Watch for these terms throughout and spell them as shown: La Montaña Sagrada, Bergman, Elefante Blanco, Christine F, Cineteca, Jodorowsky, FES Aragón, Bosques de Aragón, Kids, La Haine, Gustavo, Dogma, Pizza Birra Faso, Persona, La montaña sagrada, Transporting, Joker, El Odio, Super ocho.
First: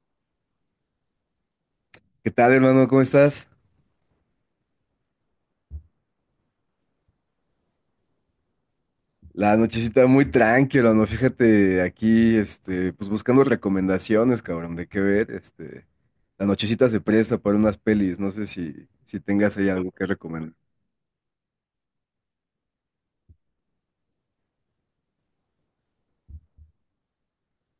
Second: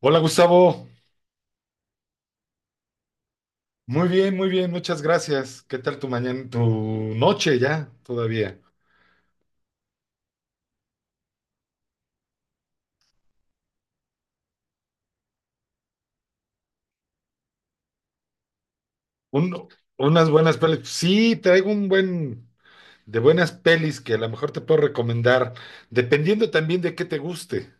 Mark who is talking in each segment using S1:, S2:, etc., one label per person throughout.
S1: Hola Gustavo,
S2: ¿Qué tal, hermano? ¿Cómo estás?
S1: muy bien, muchas gracias. ¿Qué tal tu mañana, tu noche ya todavía?
S2: La nochecita muy tranquila, ¿no? Fíjate, aquí, pues buscando recomendaciones, cabrón, de qué ver, este, la nochecita se presta para unas pelis, no sé si tengas
S1: Un-
S2: ahí algo que
S1: Unas
S2: recomendar.
S1: buenas pelis. Sí, traigo un buen de buenas pelis que a lo mejor te puedo recomendar, dependiendo también de qué te guste.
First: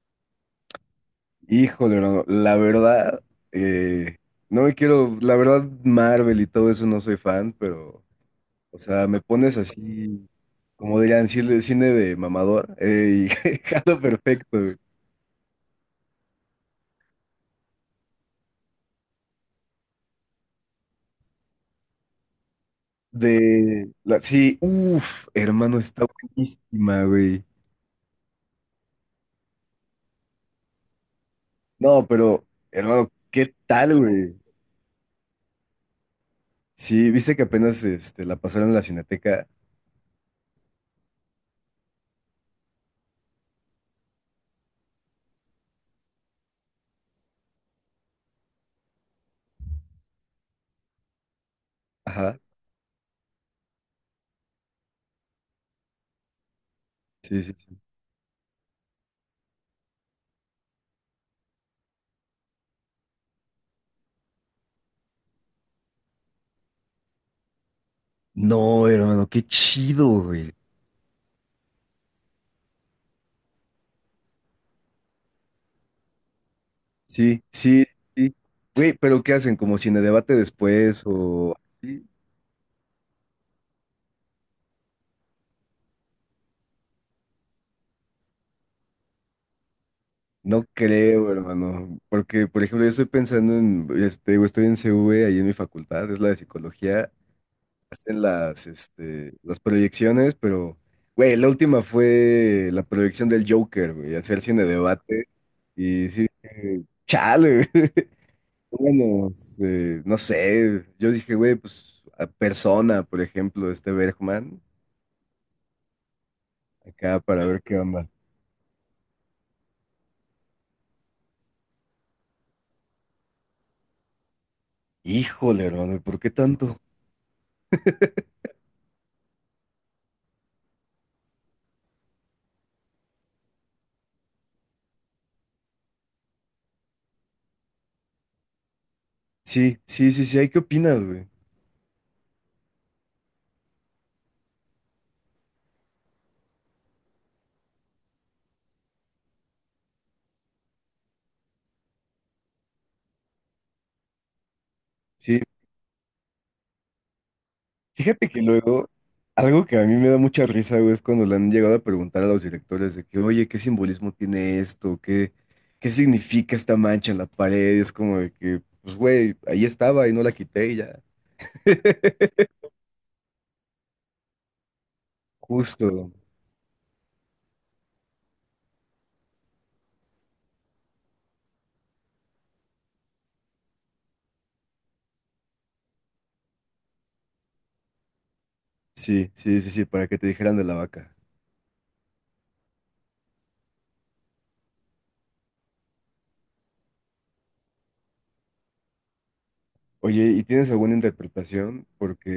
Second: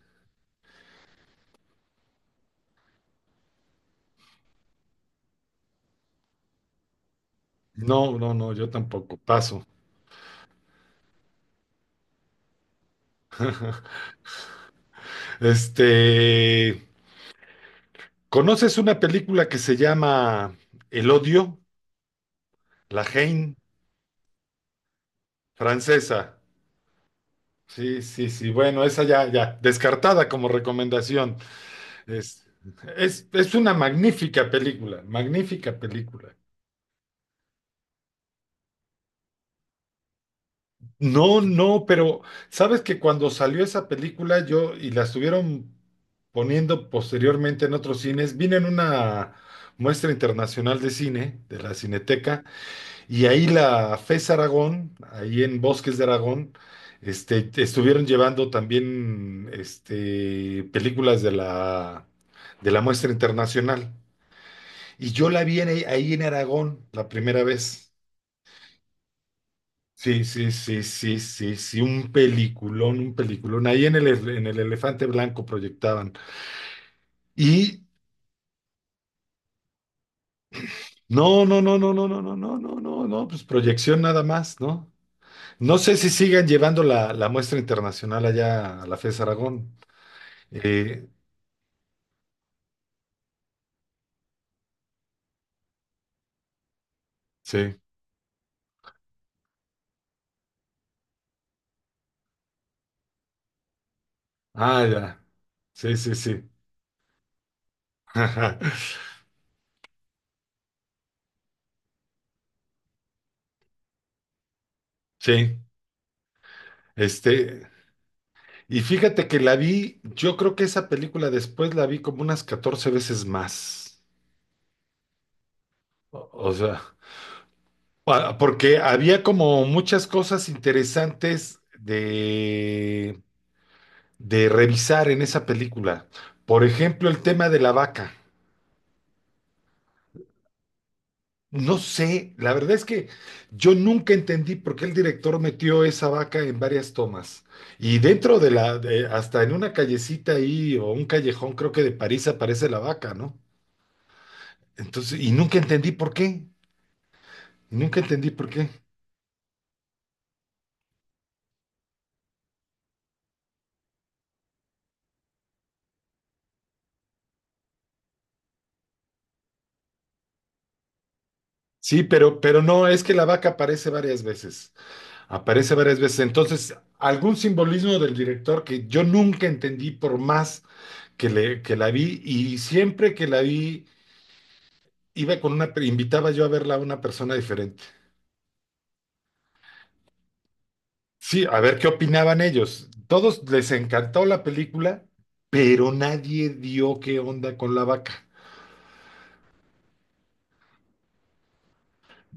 S2: Híjole, hermano, la verdad, eh, no me quiero, la verdad, Marvel y todo eso no soy fan, pero,
S1: No, no, no, yo
S2: o sea,
S1: tampoco,
S2: me pones
S1: paso.
S2: así, como dirían, cine de mamador, y jalo perfecto.
S1: Este, ¿conoces una película que se llama El Odio? La Haine,
S2: De la, sí, uff, hermano, está
S1: francesa.
S2: buenísima, güey.
S1: Sí, sí, sí, bueno, esa ya, ya, descartada como recomendación.
S2: No,
S1: Es,
S2: pero, hermano,
S1: es,
S2: ¿qué
S1: es una
S2: tal, güey?
S1: magnífica película, magnífica película.
S2: Sí, viste que apenas este, la pasaron en la Cineteca.
S1: No, no, pero sabes que cuando salió esa película yo y la estuvieron poniendo posteriormente en otros cines, vine en una muestra internacional de cine de la
S2: Ajá,
S1: Cineteca y ahí la FES Aragón, ahí en Bosques de Aragón,
S2: sí,
S1: este,
S2: sí, sí.
S1: estuvieron llevando también este, películas de la muestra internacional. Y yo la vi ahí en Aragón la primera vez.
S2: No, hermano, qué chido,
S1: Sí, sí,
S2: güey.
S1: sí, sí, sí, sí, un peliculón, un peliculón. Ahí en el, en el Elefante Blanco proyectaban.
S2: Sí,
S1: Y
S2: sí, sí. Güey, pero ¿qué hacen? ¿Como cine debate después
S1: no,
S2: o
S1: no, no, no,
S2: así?
S1: no, no, no, no, no, no, no, pues proyección nada más, ¿no? No sé si sigan llevando la muestra internacional allá a la FES Aragón.
S2: No
S1: Eh,
S2: creo, hermano. Porque, por ejemplo, yo estoy pensando en, este, güey, estoy en CV, ahí en mi facultad, es la de psicología.
S1: sí,
S2: Hacen las, este, las proyecciones, pero, güey, la última fue la proyección del Joker, güey, hacer cine
S1: ah, ya.
S2: debate.
S1: Sí,
S2: Y
S1: sí,
S2: sí,
S1: sí.
S2: chale, güey. Pónganos, no sé, yo dije, güey, pues a Persona, por ejemplo, este Bergman,
S1: Sí,
S2: acá para ver
S1: este.
S2: qué onda.
S1: Y fíjate que la vi, yo creo que esa película después la vi como unas 14 veces más.
S2: Híjole, hermano, ¿por qué
S1: O o
S2: tanto?
S1: sea, porque había como muchas cosas interesantes de revisar en esa película. Por ejemplo, el tema de la vaca.
S2: Sí, sí, sí, sí, ¿hay qué opinas, güey?
S1: No sé, la verdad es que yo nunca entendí por qué el director metió esa vaca en varias tomas. Y dentro de hasta en una callecita ahí o un callejón, creo que de París aparece la vaca, ¿no? Entonces, y
S2: Sí.
S1: nunca entendí por qué. Nunca
S2: Fíjate
S1: entendí
S2: que
S1: por qué.
S2: luego, algo que a mí me da mucha risa, güey, es cuando le han llegado a preguntar a los directores de que, oye, ¿qué simbolismo tiene esto? ¿Qué, qué significa esta mancha en la pared? Y es como de que, pues, güey, ahí estaba y no la quité y ya.
S1: Sí, pero no, es que la vaca aparece varias veces. Aparece varias
S2: Justo.
S1: veces. Entonces, algún simbolismo del director que yo nunca entendí por más que, que la vi y siempre que la vi, iba con una, invitaba yo a verla a una persona diferente.
S2: Sí, sí, sí, sí, para que te dijeran de la vaca.
S1: Sí, a ver qué opinaban ellos. Todos les encantó la película, pero nadie dio qué onda con la vaca.
S2: Oye, ¿y tienes alguna interpretación? Porque,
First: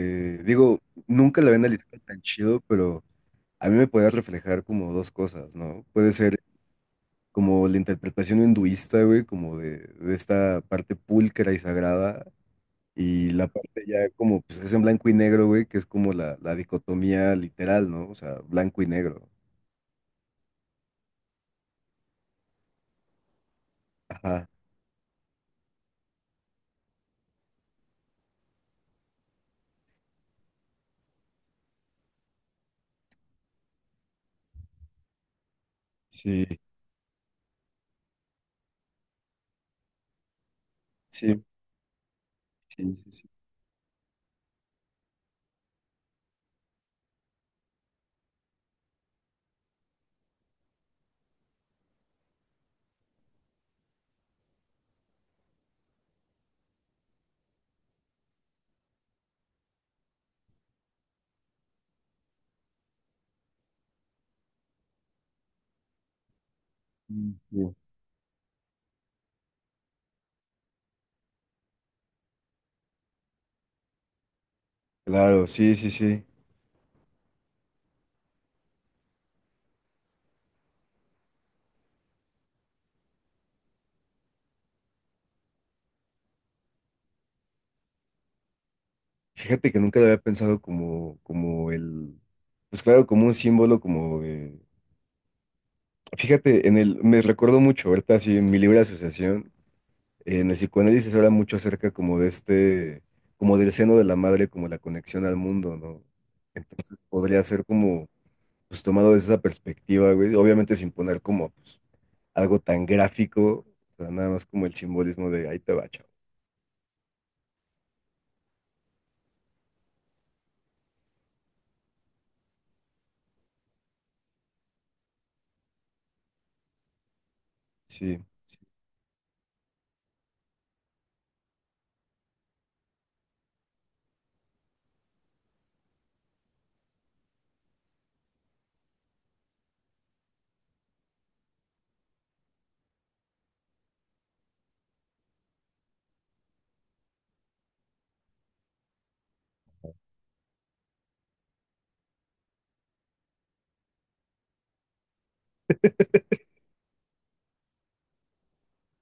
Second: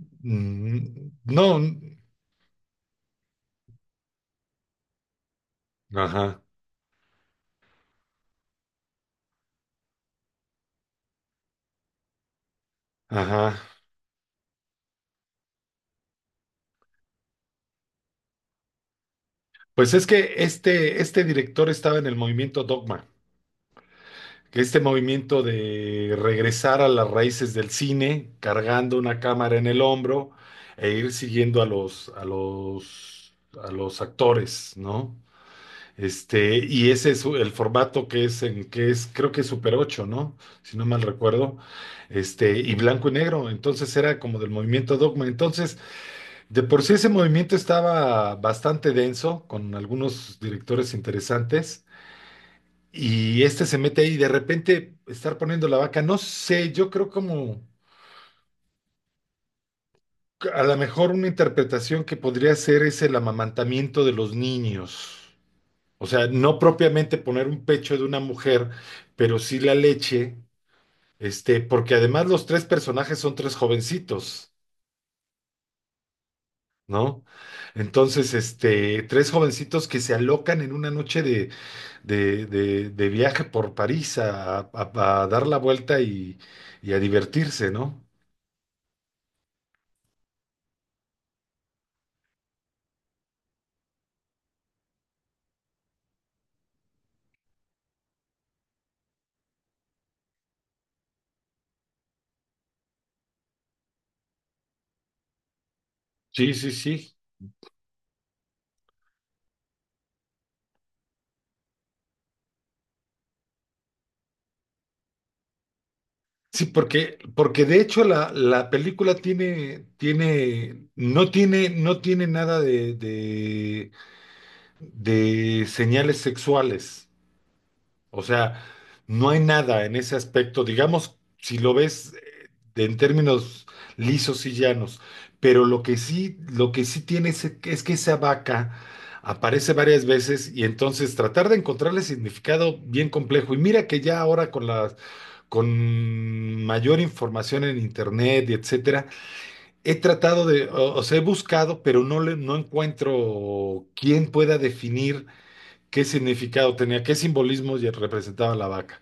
S2: digo,
S1: Mm,
S2: nunca la había
S1: no,
S2: analizado tan chido, pero a mí me puede reflejar como dos cosas, ¿no? Puede ser
S1: ajá,
S2: como la interpretación hinduista, güey, como de esta parte pulcra y sagrada, y la
S1: ajá.
S2: parte ya como, pues es en blanco y negro, güey, que es como la dicotomía literal, ¿no? O sea, blanco y negro.
S1: Pues es que este director estaba en el movimiento Dogma,
S2: Ajá,
S1: que este movimiento de regresar a las raíces del cine, cargando una cámara en el hombro e ir siguiendo a a los actores, ¿no?
S2: sí,
S1: Este, y ese es el formato que es en que es, creo que es Super ocho, ¿no? Si no mal
S2: sí,
S1: recuerdo. Este, y
S2: sí,
S1: blanco y
S2: sí, sí.
S1: negro. Entonces era como del movimiento Dogma. Entonces, de por sí ese movimiento estaba bastante denso, con algunos directores interesantes, y este se mete ahí y de repente estar poniendo la vaca, no sé, yo creo como que a lo mejor una interpretación que podría ser es el amamantamiento de los niños. O sea, no propiamente
S2: Sí,
S1: poner un
S2: sí.
S1: pecho de una mujer, pero sí la leche, este, porque además los tres personajes son tres jovencitos.
S2: Claro, sí, sí, sí.
S1: ¿No? Entonces, este, tres jovencitos que se alocan en una noche de viaje por París a dar la vuelta y a divertirse, ¿no?
S2: Fíjate que nunca lo había pensado como, como el, pues claro, como un símbolo, como de- Fíjate, en el, me recuerdo mucho, ahorita así en mi libre asociación, en el psicoanálisis se habla mucho acerca como de este, como del seno de la madre, como la conexión al mundo, ¿no?
S1: Sí, sí,
S2: Entonces
S1: sí.
S2: podría ser como, pues tomado desde esa perspectiva, güey, obviamente sin poner como pues, algo tan gráfico, pero nada más como el simbolismo de ahí te va, chavo.
S1: Sí, porque, porque de hecho la película tiene, tiene, no tiene nada de señales sexuales.
S2: Sí,
S1: O
S2: sí,
S1: sea, no hay nada en ese aspecto, digamos, si lo ves en términos lisos y llanos, pero lo que sí tiene es que esa vaca aparece varias veces y entonces tratar de encontrarle significado bien complejo. Y mira que ya ahora con mayor información en internet y etcétera, he tratado de, o sea, he buscado, pero no encuentro quién pueda definir qué significado tenía, qué simbolismos y representaba la vaca.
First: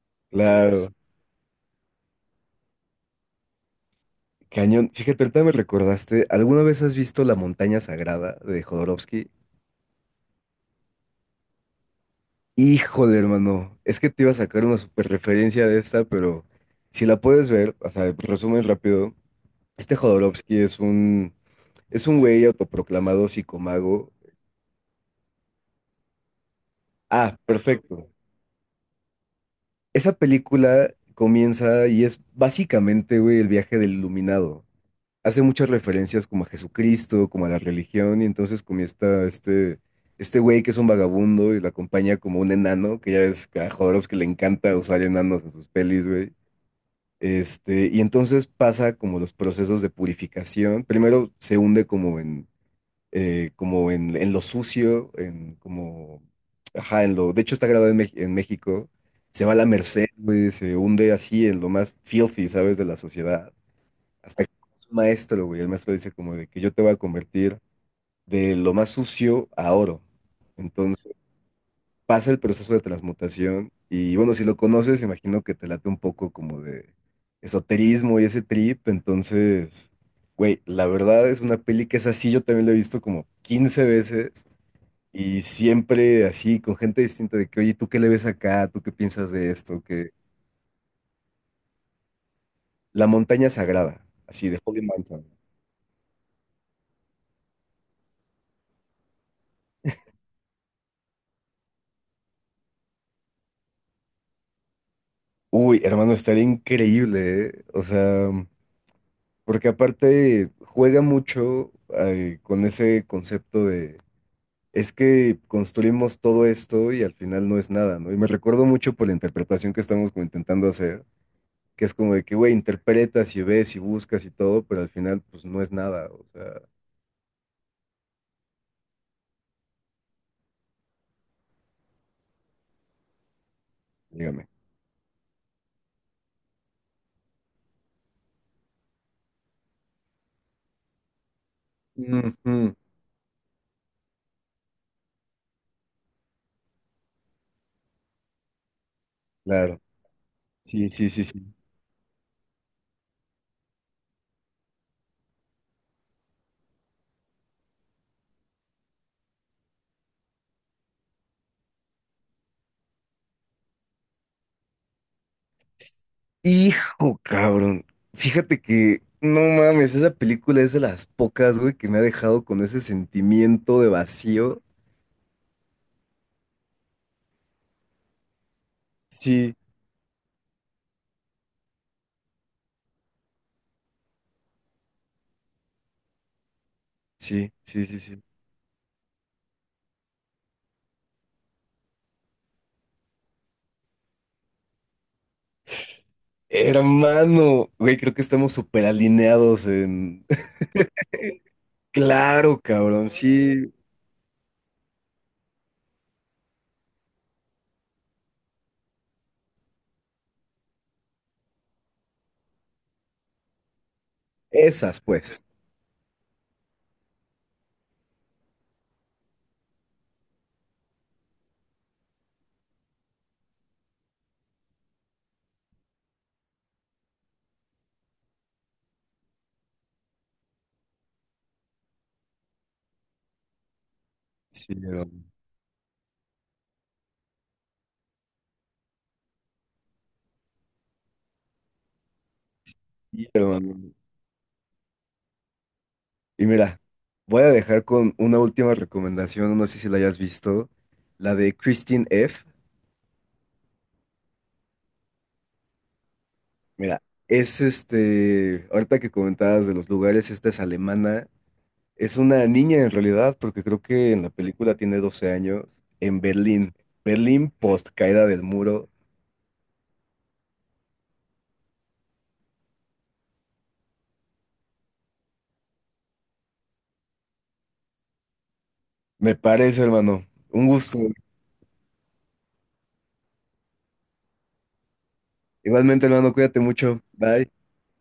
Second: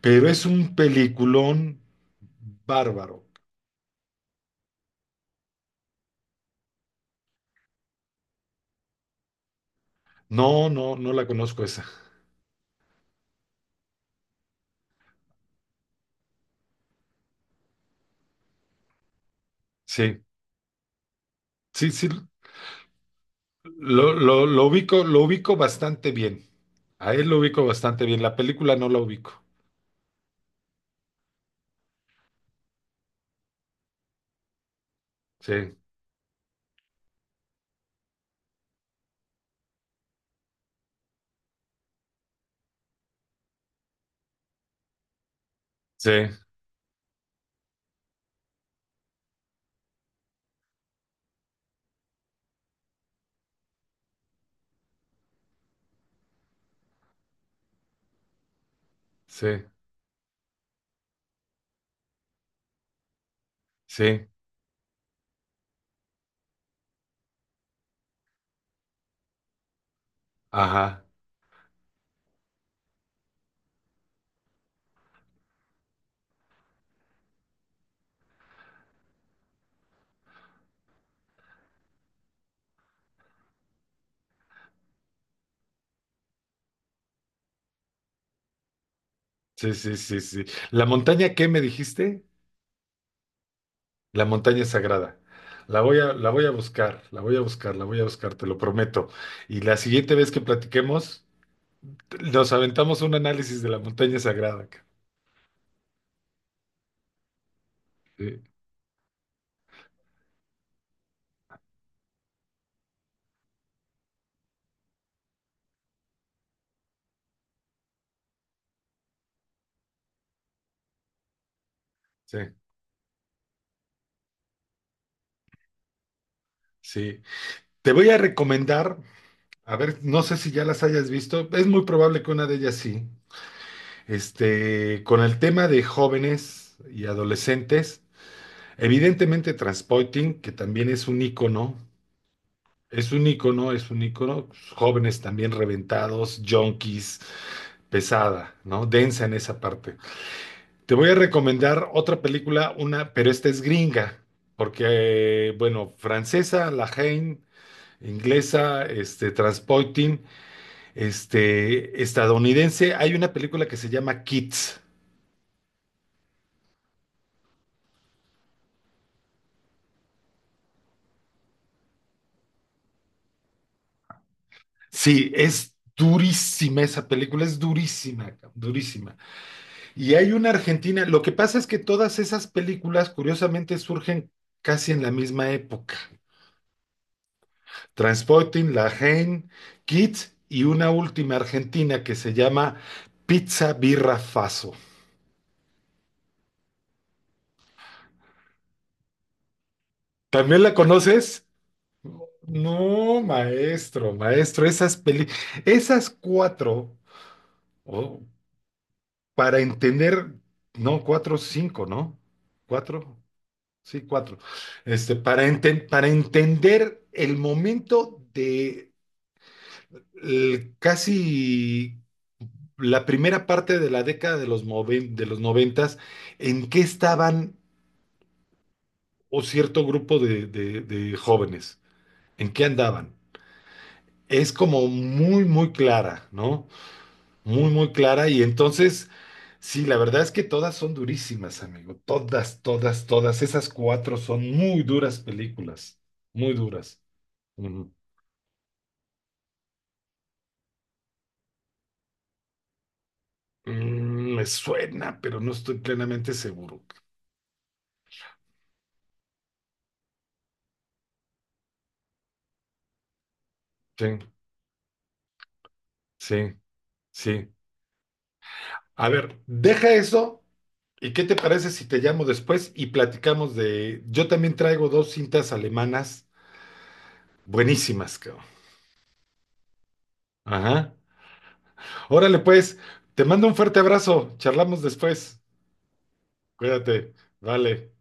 S1: Pero es un
S2: claro.
S1: peliculón bárbaro.
S2: Cañón. Fíjate, ahorita me recordaste, ¿alguna vez has visto La Montaña Sagrada de Jodorowsky?
S1: No, no, no la conozco esa.
S2: Híjole, hermano, es que te iba a sacar una super referencia de esta, pero si la puedes ver, o sea, resumen rápido, este
S1: Sí,
S2: Jodorowsky
S1: sí,
S2: es
S1: sí,
S2: un güey autoproclamado psicomago.
S1: lo ubico bastante bien. A él
S2: Ah,
S1: lo ubico bastante
S2: perfecto.
S1: bien. La película no la ubico.
S2: Esa película comienza y es básicamente, güey, el viaje del iluminado. Hace muchas
S1: Sí,
S2: referencias como a Jesucristo, como a la religión, y entonces comienza este, este güey que es un vagabundo y lo acompaña como un enano, que ya ves que a Jodorowsky le encanta usar enanos en sus pelis,
S1: sí,
S2: güey. Este, y entonces pasa como los procesos de purificación. Primero se hunde como en como en lo sucio, en como, ajá, en lo, de hecho está grabado en, en México, se
S1: sí,
S2: va a la merced, güey, se hunde así en lo más filthy, ¿sabes? De la sociedad.
S1: sí.
S2: Hasta que un maestro, güey, el maestro dice como de que yo te voy a convertir de lo más sucio a oro.
S1: Ajá.
S2: Entonces pasa el proceso de transmutación y bueno, si lo conoces, imagino que te late un poco como de esoterismo y ese trip, entonces... Güey, la verdad es una peli que es así, yo también la he visto como 15 veces y siempre así, con gente distinta de que, oye, ¿tú qué le ves acá? ¿Tú qué piensas de
S1: Sí,
S2: esto?
S1: sí,
S2: Que
S1: sí, sí. ¿La montaña qué me dijiste?
S2: la montaña sagrada,
S1: La
S2: así, de
S1: montaña
S2: Holy
S1: sagrada.
S2: Mountain.
S1: La voy a buscar, la voy a buscar, la voy a buscar, te lo prometo. Y la siguiente vez que platiquemos, nos aventamos un análisis de la montaña sagrada.
S2: Uy, hermano, estaría increíble, ¿eh? O sea,
S1: Sí,
S2: porque aparte juega mucho con ese concepto de, es que construimos todo esto y al final no es nada, ¿no? Y me recuerdo mucho por la interpretación que estamos como intentando hacer, que es como de que,
S1: sí,
S2: güey, interpretas y ves y buscas y todo, pero al final, pues no es nada, o sea,
S1: sí. Te voy a recomendar, a ver, no sé si ya las hayas visto, es muy probable que una de ellas sí.
S2: dígame.
S1: Este, con el tema de jóvenes y adolescentes, evidentemente Transporting, que también es un ícono,
S2: Ujú.
S1: es un ícono, jóvenes también reventados, junkies, pesada, ¿no? Densa en esa
S2: Claro.
S1: parte.
S2: Sí,
S1: Te
S2: sí,
S1: voy a
S2: sí, sí.
S1: recomendar otra película, una, pero esta es gringa, porque, bueno, francesa, La Haine, inglesa, este, Transporting, este, estadounidense. Hay una película que se llama Kids.
S2: Hijo, cabrón. Fíjate que, no mames, esa película es de las pocas, güey, que me ha dejado con ese sentimiento de vacío.
S1: Sí, es durísima esa película, es durísima, cabrón, durísima.
S2: Sí,
S1: Y hay una argentina, lo que pasa es que todas esas películas, curiosamente, surgen casi en la misma época.
S2: sí, sí, sí, sí.
S1: Transporting, La Haine, Kids y una última argentina que se llama Pizza Birra Faso.
S2: Hermano, güey, creo que estamos súper alineados en...
S1: ¿También la conoces?
S2: Claro, cabrón,
S1: No,
S2: sí,
S1: maestro, maestro, esas cuatro, oh, para entender, no, cuatro, cinco, ¿no? Cuatro, sí, cuatro.
S2: esas
S1: Este,
S2: pues.
S1: para entender el momento de el casi la primera parte de la década de de los noventas, ¿en qué estaban o cierto grupo de, de jóvenes? ¿En qué andaban? Es
S2: Sí,
S1: como
S2: hermano.
S1: muy, muy clara, ¿no? Muy, muy clara. Y entonces, sí, la verdad es que todas son durísimas, amigo. Todas, todas,
S2: Sí,
S1: todas. Esas
S2: hermano.
S1: cuatro son muy duras películas.
S2: Y
S1: Muy
S2: mira,
S1: duras.
S2: voy a dejar
S1: Ujú.
S2: con una última recomendación, no sé si la hayas visto, la de Christine F.
S1: Mm, me suena, pero no estoy plenamente seguro.
S2: Mira, es este, ahorita que comentabas de los lugares, esta es alemana, es una niña en realidad, porque creo
S1: Sí,
S2: que en la película tiene 12 años, en
S1: sí,
S2: Berlín,
S1: sí.
S2: Berlín post caída del muro,
S1: A ver, deja eso. ¿Y qué te parece si te llamo después y platicamos de... Yo también traigo dos cintas alemanas buenísimas, cabrón.
S2: me parece, hermano, un
S1: Ajá.
S2: gusto.
S1: Órale, pues, te mando un fuerte abrazo. Charlamos después.
S2: Igualmente, hermano, cuídate mucho,
S1: Cuídate.
S2: bye.
S1: Vale.